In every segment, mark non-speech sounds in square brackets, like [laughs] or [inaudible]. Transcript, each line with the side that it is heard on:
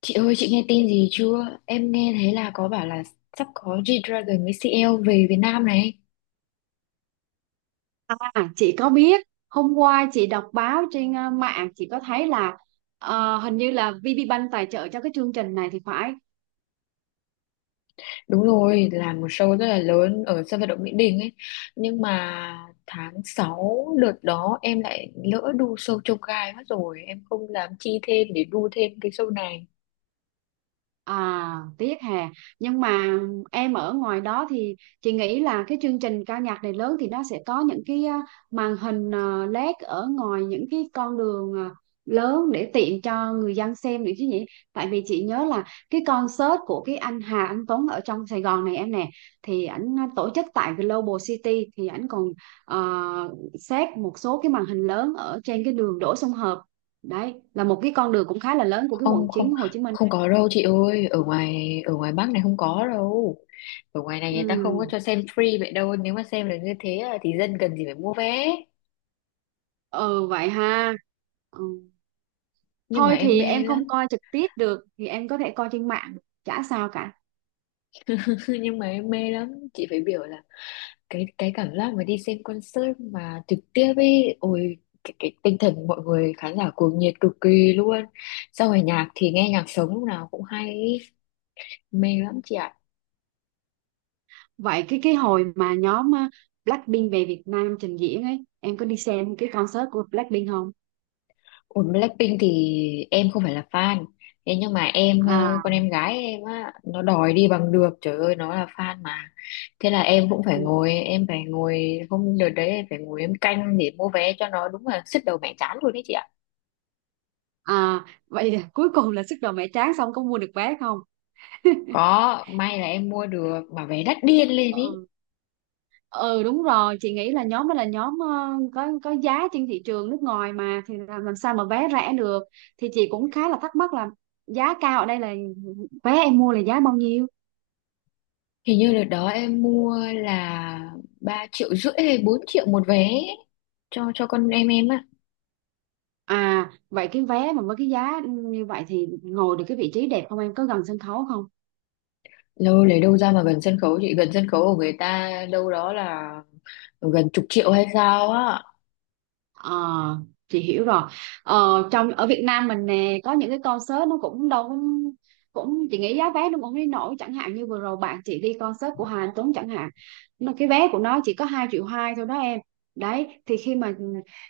left: Chị ơi, chị nghe tin gì chưa? Em nghe thấy là có bảo là sắp có G-Dragon với CL về Việt Nam này.
right: À, chị có biết hôm qua chị đọc báo trên mạng chị có thấy là hình như là VPBank tài trợ cho cái chương trình này thì phải.
left: Đúng rồi, là một show rất là lớn ở sân vận động Mỹ Đình ấy. Nhưng mà tháng 6 đợt đó em lại lỡ đu show trông gai mất rồi. Em không dám chi thêm để đu thêm cái show này.
right: À, tiếc hà. Nhưng mà em ở ngoài đó thì chị nghĩ là cái chương trình ca nhạc này lớn thì nó sẽ có những cái màn hình LED ở ngoài những cái con đường lớn để tiện cho người dân xem được chứ nhỉ? Tại vì chị nhớ là cái concert của cái anh Hà Anh Tuấn ở trong Sài Gòn này em nè, thì ảnh tổ chức tại Global City thì ảnh còn xét một số cái màn hình lớn ở trên cái đường Đỗ Xuân Hợp. Đấy, là một cái con đường cũng khá là lớn của cái quận
left: Không, không,
right: 9 Hồ Chí Minh
left: không
right: đấy.
left: có đâu chị ơi. Ở ngoài Bắc này không có đâu. Ở ngoài này người ta không
right: Ừ,
left: có cho xem free vậy đâu. Nếu mà xem được như thế là thì dân cần gì phải mua vé.
right: ừ vậy ha, ừ.
left: Nhưng mà
right: Thôi
left: em
right: thì
left: mê
right: em không
left: lắm.
right: coi trực tiếp được thì em có thể coi trên mạng, chả sao cả.
left: Thôi nhưng mà em mê lắm, chị phải biểu là cái cảm giác mà đi xem concert mà trực tiếp ấy, ôi cái tinh thần mọi người khán giả cuồng nhiệt cực kỳ luôn, sau rồi nhạc thì nghe nhạc sống lúc nào cũng hay ý. Mê lắm chị ạ.
right: Vậy cái hồi mà nhóm Blackpink về Việt Nam trình diễn ấy, em có đi xem cái concert của Blackpink không?
left: Ủa Blackpink thì em không phải là fan, thế nhưng mà em con
right: À,
left: em gái em á, nó đòi đi bằng được, trời ơi nó là fan mà. Thế là em cũng phải
right: ừ.
left: ngồi, em phải ngồi, hôm đợt đấy em phải ngồi em canh để mua vé cho nó, đúng là sứt đầu mẻ trán luôn đấy chị ạ.
right: À vậy là cuối cùng là sức đầu mẹ tráng xong có mua được vé không? [laughs]
left: Có, may là em mua được mà vé đắt điên lên ý.
right: Ừ, ừ đúng rồi, chị nghĩ là nhóm đó là nhóm có giá trên thị trường nước ngoài mà, thì làm sao mà vé rẻ được. Thì chị cũng khá là thắc mắc là giá cao ở đây là vé em mua là giá bao nhiêu?
left: Hình như đợt đó em mua là 3 triệu rưỡi hay 4 triệu một vé ấy, cho con em á.
right: À, vậy cái vé mà với cái giá như vậy thì ngồi được cái vị trí đẹp không em? Có gần sân khấu không?
left: Lâu lấy đâu ra mà gần sân khấu chị, gần sân khấu của người ta đâu, đó là gần chục triệu hay sao á.
right: Ờ, chị hiểu rồi. Ờ, trong ở Việt Nam mình nè có những cái concert nó cũng đâu cũng cũng chị nghĩ giá vé nó cũng đi nổi, chẳng hạn như vừa rồi bạn chị đi concert của Hà Anh Tuấn chẳng hạn, nó cái vé của nó chỉ có hai triệu hai thôi đó em. Đấy thì khi mà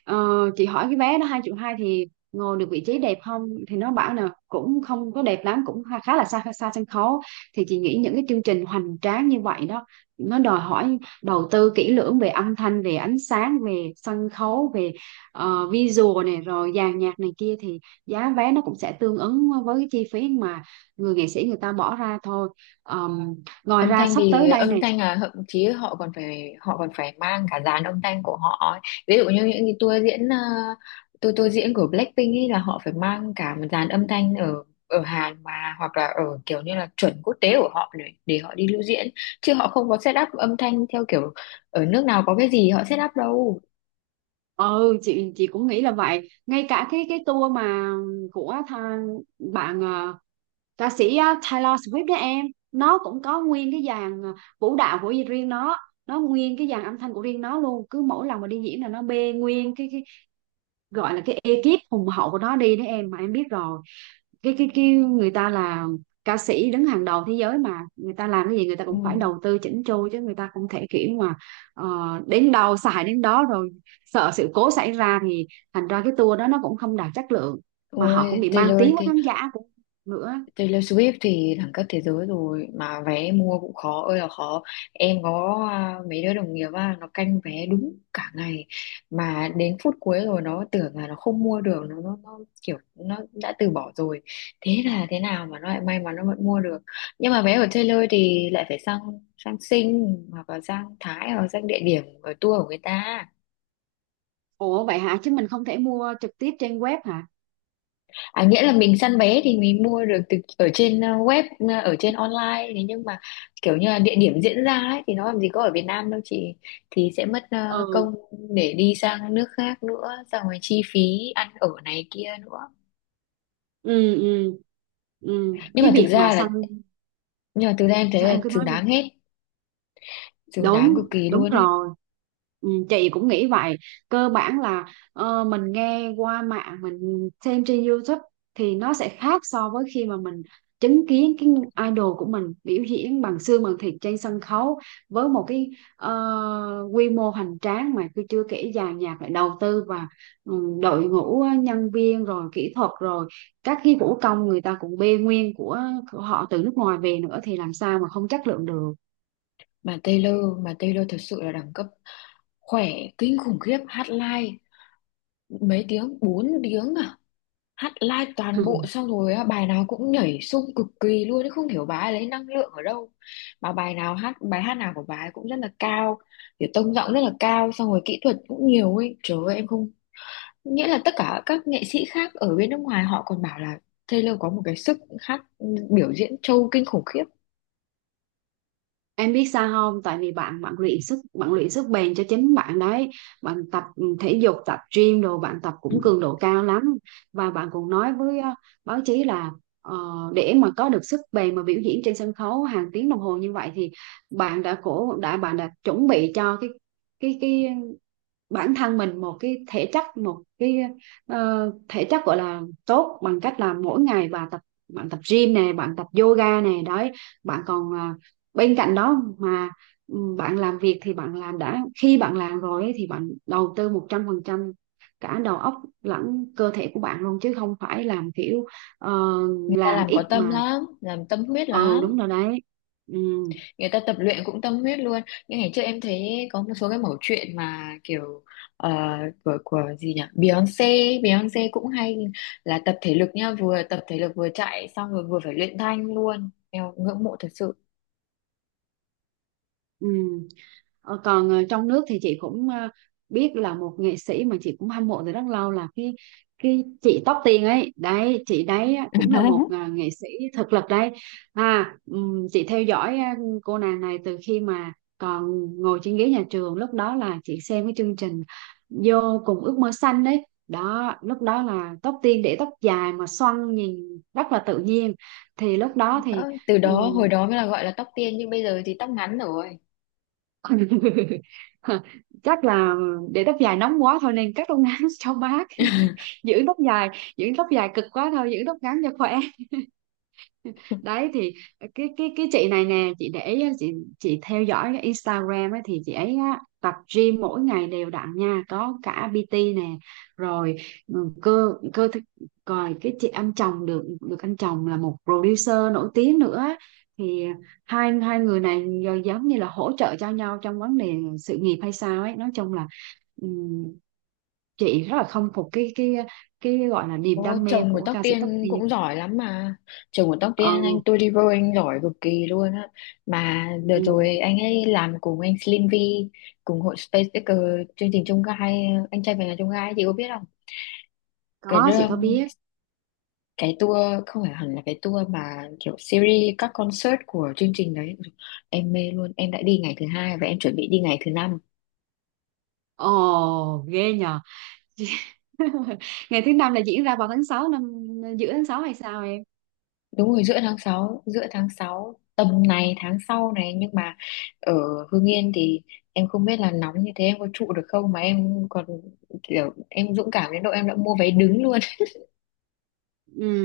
right: ờ, chị hỏi cái vé nó hai triệu hai thì ngồi được vị trí đẹp không, thì nó bảo là cũng không có đẹp lắm, cũng khá khá là xa xa sân khấu. Thì chị nghĩ những cái chương trình hoành tráng như vậy đó, nó đòi hỏi đầu tư kỹ lưỡng về âm thanh, về ánh sáng, về sân khấu, về visual này rồi dàn nhạc này kia, thì giá vé nó cũng sẽ tương ứng với cái chi phí mà người nghệ sĩ người ta bỏ ra thôi. Ờm, Ngoài
left: Âm
right: ra
left: thanh
right: sắp
left: thì
right: tới đây
left: âm
right: này.
left: thanh là thậm chí họ còn phải mang cả dàn âm thanh của họ ấy. Ví dụ như những cái tour diễn, ờ, tour tour diễn của Blackpink ấy là họ phải mang cả một dàn âm thanh ở ở Hàn mà, hoặc là ở kiểu như là chuẩn quốc tế của họ, để họ đi lưu diễn, chứ họ không có set up âm thanh theo kiểu ở nước nào có cái gì họ set up đâu.
right: Ừ, chị cũng nghĩ là vậy, ngay cả cái tour mà của tha, bạn ca sĩ Taylor Swift đó em, nó cũng có nguyên cái dàn vũ đạo của riêng nó nguyên cái dàn âm thanh của riêng nó luôn. Cứ mỗi lần mà đi diễn là nó bê nguyên cái gọi là cái ekip hùng hậu của nó đi đấy em, mà em biết rồi. Cái người ta là ca sĩ đứng hàng đầu thế giới, mà người ta làm cái gì người ta
left: Ừ.
right: cũng phải đầu tư chỉnh chu, chứ người ta không thể kiểu mà ờ, đến đâu xài đến đó, rồi sợ sự cố xảy ra thì thành ra cái tour đó nó cũng không đạt chất lượng, mà họ cũng
left: Ôi,
right: bị mang
left: Taylor.
right: tiếng với khán giả cũng nữa.
left: Taylor Swift thì đẳng cấp thế giới rồi mà vé mua cũng khó ơi là khó. Em có mấy đứa đồng nghiệp á, nó canh vé đúng cả ngày, mà đến phút cuối rồi nó tưởng là nó không mua được, nó kiểu nó đã từ bỏ rồi, thế là thế nào mà nó lại may mắn, nó vẫn mua được. Nhưng mà vé của Taylor thì lại phải sang, sang Sing hoặc là sang Thái hoặc sang địa điểm ở tour của người ta.
right: Ủa vậy hả, chứ mình không thể mua trực tiếp trên web hả?
left: À, nghĩa là mình săn vé thì mình mua được từ ở trên web, ở trên online, thế nhưng mà kiểu như là địa điểm diễn ra ấy thì nó làm gì có ở Việt Nam đâu chị, thì sẽ mất
right: Ừ,
left: công để đi sang nước khác nữa, xong rồi chi phí ăn ở này kia nữa.
right: ừ, ừ, ừ
left: Nhưng
right: cái
left: mà thực
right: việc mà
left: ra là,
right: săn,
left: nhưng mà thực ra em thấy
right: sao
left: là
right: em cứ nói
left: xứng
right: đi.
left: đáng hết, xứng đáng cực
right: Đúng,
left: kỳ
right: đúng
left: luôn ấy.
right: rồi. Ừ, chị cũng nghĩ vậy. Cơ bản là mình nghe qua mạng, mình xem trên YouTube thì nó sẽ khác so với khi mà mình chứng kiến cái idol của mình biểu diễn bằng xương bằng thịt trên sân khấu với một cái quy mô hoành tráng, mà tôi chưa kể dàn nhạc lại đầu tư và ừ, đội ngũ nhân viên rồi kỹ thuật rồi các cái vũ công người ta cũng bê nguyên của họ từ nước ngoài về nữa, thì làm sao mà không chất lượng được.
left: Mà Taylor, mà Taylor thật sự là đẳng cấp, khỏe kinh khủng khiếp, hát live mấy tiếng, 4 tiếng à, hát live toàn bộ,
right: [laughs]
left: xong rồi á, bài nào cũng nhảy xung cực kỳ luôn ấy, không hiểu bà ấy lấy năng lượng ở đâu, mà bài nào hát, bài hát nào của bà ấy cũng rất là cao, kiểu tông giọng rất là cao, xong rồi kỹ thuật cũng nhiều ấy, trời ơi em không, nghĩa là tất cả các nghệ sĩ khác ở bên nước ngoài họ còn bảo là Taylor có một cái sức hát, biểu diễn trâu kinh khủng khiếp.
right: Em biết sao không? Tại vì bạn bạn luyện sức, bạn luyện sức bền cho chính bạn đấy. Bạn tập ừ, thể dục, tập gym đồ, bạn tập cũng cường độ cao lắm. Và bạn cũng nói với báo chí là ờ, để mà có được sức bền mà biểu diễn trên sân khấu hàng tiếng đồng hồ như vậy, thì bạn đã chuẩn bị cho cái cái cái bản thân mình một cái thể chất, một cái thể chất gọi là tốt, bằng cách là mỗi ngày tập, bạn tập gym này, bạn tập yoga này đấy. Bạn còn à, bên cạnh đó mà ừ, bạn làm việc thì bạn làm đã khi bạn làm rồi ấy, thì bạn đầu tư 100% cả đầu óc lẫn cơ thể của bạn luôn, chứ không phải làm kiểu ờ,
left: Người ta
right: làm
left: làm có
right: ít
left: tâm
right: mà.
left: lắm, làm tâm huyết
right: Ừ
left: lắm.
right: đúng rồi đấy, ừ,
left: Người ta tập luyện cũng tâm huyết luôn. Nhưng ngày trước em thấy có một số cái mẩu chuyện mà kiểu, ờ, của gì nhỉ, Beyonce Beyonce cũng hay là tập thể lực nha, vừa tập thể lực vừa chạy, xong rồi vừa phải luyện thanh luôn, em ngưỡng mộ thật sự.
right: ừ. Ờ, còn trong nước thì chị cũng biết là một nghệ sĩ mà chị cũng hâm mộ từ rất lâu là cái chị Tóc Tiên ấy đấy, chị đấy á, cũng là một nghệ sĩ thực lực đấy. À chị theo dõi à, cô nàng này từ khi mà còn ngồi trên ghế nhà trường, lúc đó là chị xem cái chương trình vô cùng ước mơ xanh đấy đó. Lúc đó là Tóc Tiên để tóc dài mà xoăn nhìn rất là tự nhiên, thì lúc đó thì
left: Đó, từ đó hồi đó mới là gọi là tóc tiên, nhưng bây giờ thì tóc ngắn rồi.
right: [laughs] chắc là để tóc dài nóng quá thôi nên cắt tóc ngắn [laughs] cho mát.
left: [laughs]
right: giữ tóc dài Giữ tóc dài cực quá thôi, giữ tóc ngắn cho khỏe. Đấy thì cái chị này nè, chị để ý á, chị theo dõi cái Instagram ấy, thì chị ấy á, tập gym mỗi ngày đều đặn nha, có cả PT nè, rồi ừ, cơ cơ thể- rồi cái chị anh chồng được được anh chồng là một producer nổi tiếng nữa. Thì hai hai người này giờ giống như là hỗ trợ cho nhau trong vấn đề sự nghiệp hay sao ấy. Nói chung là ừm, chị rất là khâm phục cái gọi là niềm
left: Ô,
right: đam mê
left: chồng của
right: của
left: Tóc
right: ca sĩ Tóc
left: Tiên
right: Tiên.
left: cũng giỏi lắm mà. Chồng của Tóc Tiên anh
right: Ừ,
left: Toliver, anh giỏi cực kỳ luôn á. Mà đợt rồi
right: ừ,
left: anh ấy làm cùng anh Slim V, cùng hội Space Picker, chương trình Chông Gai, Anh trai về nhà Chông Gai chị có biết không? Cái
right: có, chị
left: đưa-
right: có biết.
left: cái tour, không phải hẳn là cái tour mà kiểu series các concert của chương trình đấy. Em mê luôn, em đã đi ngày thứ hai và em chuẩn bị đi ngày thứ năm.
right: Ồ, ghê nhờ. [laughs] Ngày thứ năm là diễn ra vào tháng 6 năm, giữa tháng 6 hay sao em?
left: Đúng rồi, giữa tháng sáu, giữa tháng 6 tầm này tháng sau này, nhưng mà ở Hưng Yên thì em không biết là nóng như thế em có trụ được không, mà em còn kiểu em dũng cảm đến độ em đã mua vé đứng luôn. [laughs]
right: Ừ.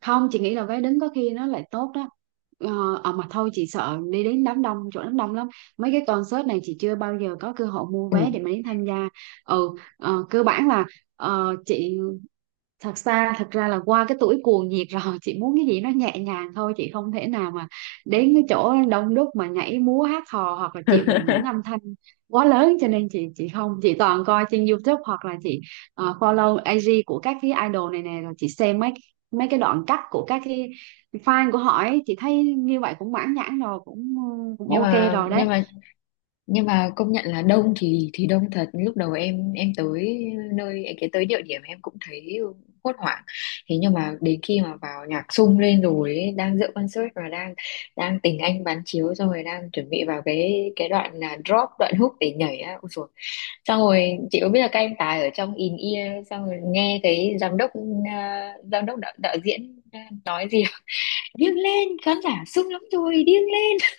right: Không, chị nghĩ là vé đứng có khi nó lại tốt đó. Ờ, à mà thôi, chị sợ đi đến đám đông, chỗ đám đông lắm. Mấy cái concert này chị chưa bao giờ có cơ hội mua
left: Ừ.
right: vé để mà đến tham gia. Ừ, ờ, cơ bản là chị thật ra là qua cái tuổi cuồng nhiệt rồi, chị muốn cái gì nó nhẹ nhàng thôi, chị không thể nào mà đến cái chỗ đông đúc mà nhảy múa hát hò, hoặc là chịu đựng những
left: [laughs]
right: âm thanh quá lớn. Cho nên chị không chị toàn coi trên YouTube, hoặc là chị follow IG của các cái idol này nè, rồi chị xem mấy mấy cái đoạn cắt của các cái fan của họ ấy. Chị thấy như vậy cũng mãn nhãn rồi, cũng cũng
left: nhưng
right: ok
left: mà
right: rồi đấy.
left: nhưng mà nhưng mà công nhận là đông thì đông thật, lúc đầu em tới nơi, cái tới địa điểm em cũng thấy hốt hoảng, thế nhưng mà đến khi mà vào nhạc sung lên rồi ấy, đang dự concert và đang đang tình anh bán chiếu, xong rồi đang chuẩn bị vào cái đoạn là drop, đoạn hook để nhảy á, ôi dồi. Xong rồi chị có biết là các anh tài ở trong in ear, xong rồi nghe cái giám đốc, giám đốc đạo, đạo diễn nói gì. [laughs] Điên lên, khán giả sung lắm rồi, điên lên,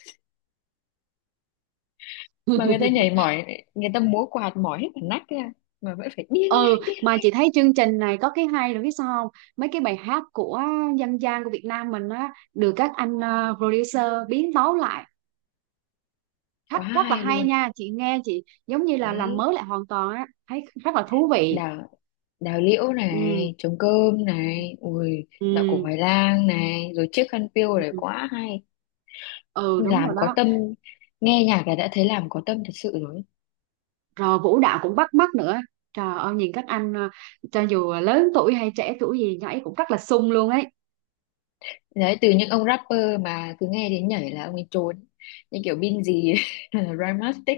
left: mà người ta
right: [laughs]
left: nhảy mỏi, người ta múa quạt mỏi hết cả nách ra, mà vẫn phải điên
right: Ừ,
left: lên, điên
right: mà
left: lên.
right: chị thấy chương trình này có cái hay là biết sao không, mấy cái bài hát của dân gian của Việt Nam mình á, được các anh ờ, producer biến tấu lại rất
left: Quá
right: rất là
left: hay
right: hay
left: luôn
right: nha. Chị nghe chị giống như là làm
left: đấy.
right: mới lại hoàn toàn á, thấy rất là thú vị.
left: Đào, đào liễu
right: Ừ,
left: này, trống cơm này, ui dạo cổ
right: ừ,
left: Hoài Lang này, rồi chiếc khăn piêu này,
right: ừ.
left: quá hay.
right: Ừ, đúng
left: Làm
right: rồi
left: có
right: đó.
left: tâm, nghe nhạc là đã thấy làm có tâm thật sự rồi.
right: Rồi vũ đạo cũng bắt mắt nữa, trời ơi nhìn các anh cho dù lớn tuổi hay trẻ tuổi gì nhảy cũng rất là sung luôn ấy.
left: Đấy, từ những ông rapper mà cứ nghe đến nhảy là ông ấy trốn, như kiểu Bin gì [laughs] Rhymastic,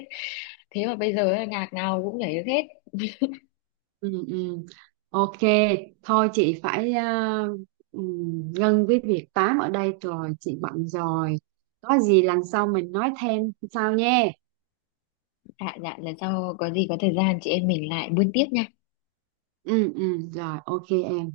left: thế mà bây giờ ấy, nhạc nào cũng nhảy được hết.
right: Ừ, ừ, ok. Thôi chị phải à, ngưng với việc tám ở đây rồi, chị bận rồi. Có gì lần sau mình nói thêm sau nha.
left: Dạ dạ, lần sau có gì có thời gian chị em mình lại buôn tiếp nha.
right: Ừ, ừ, rồi ok em.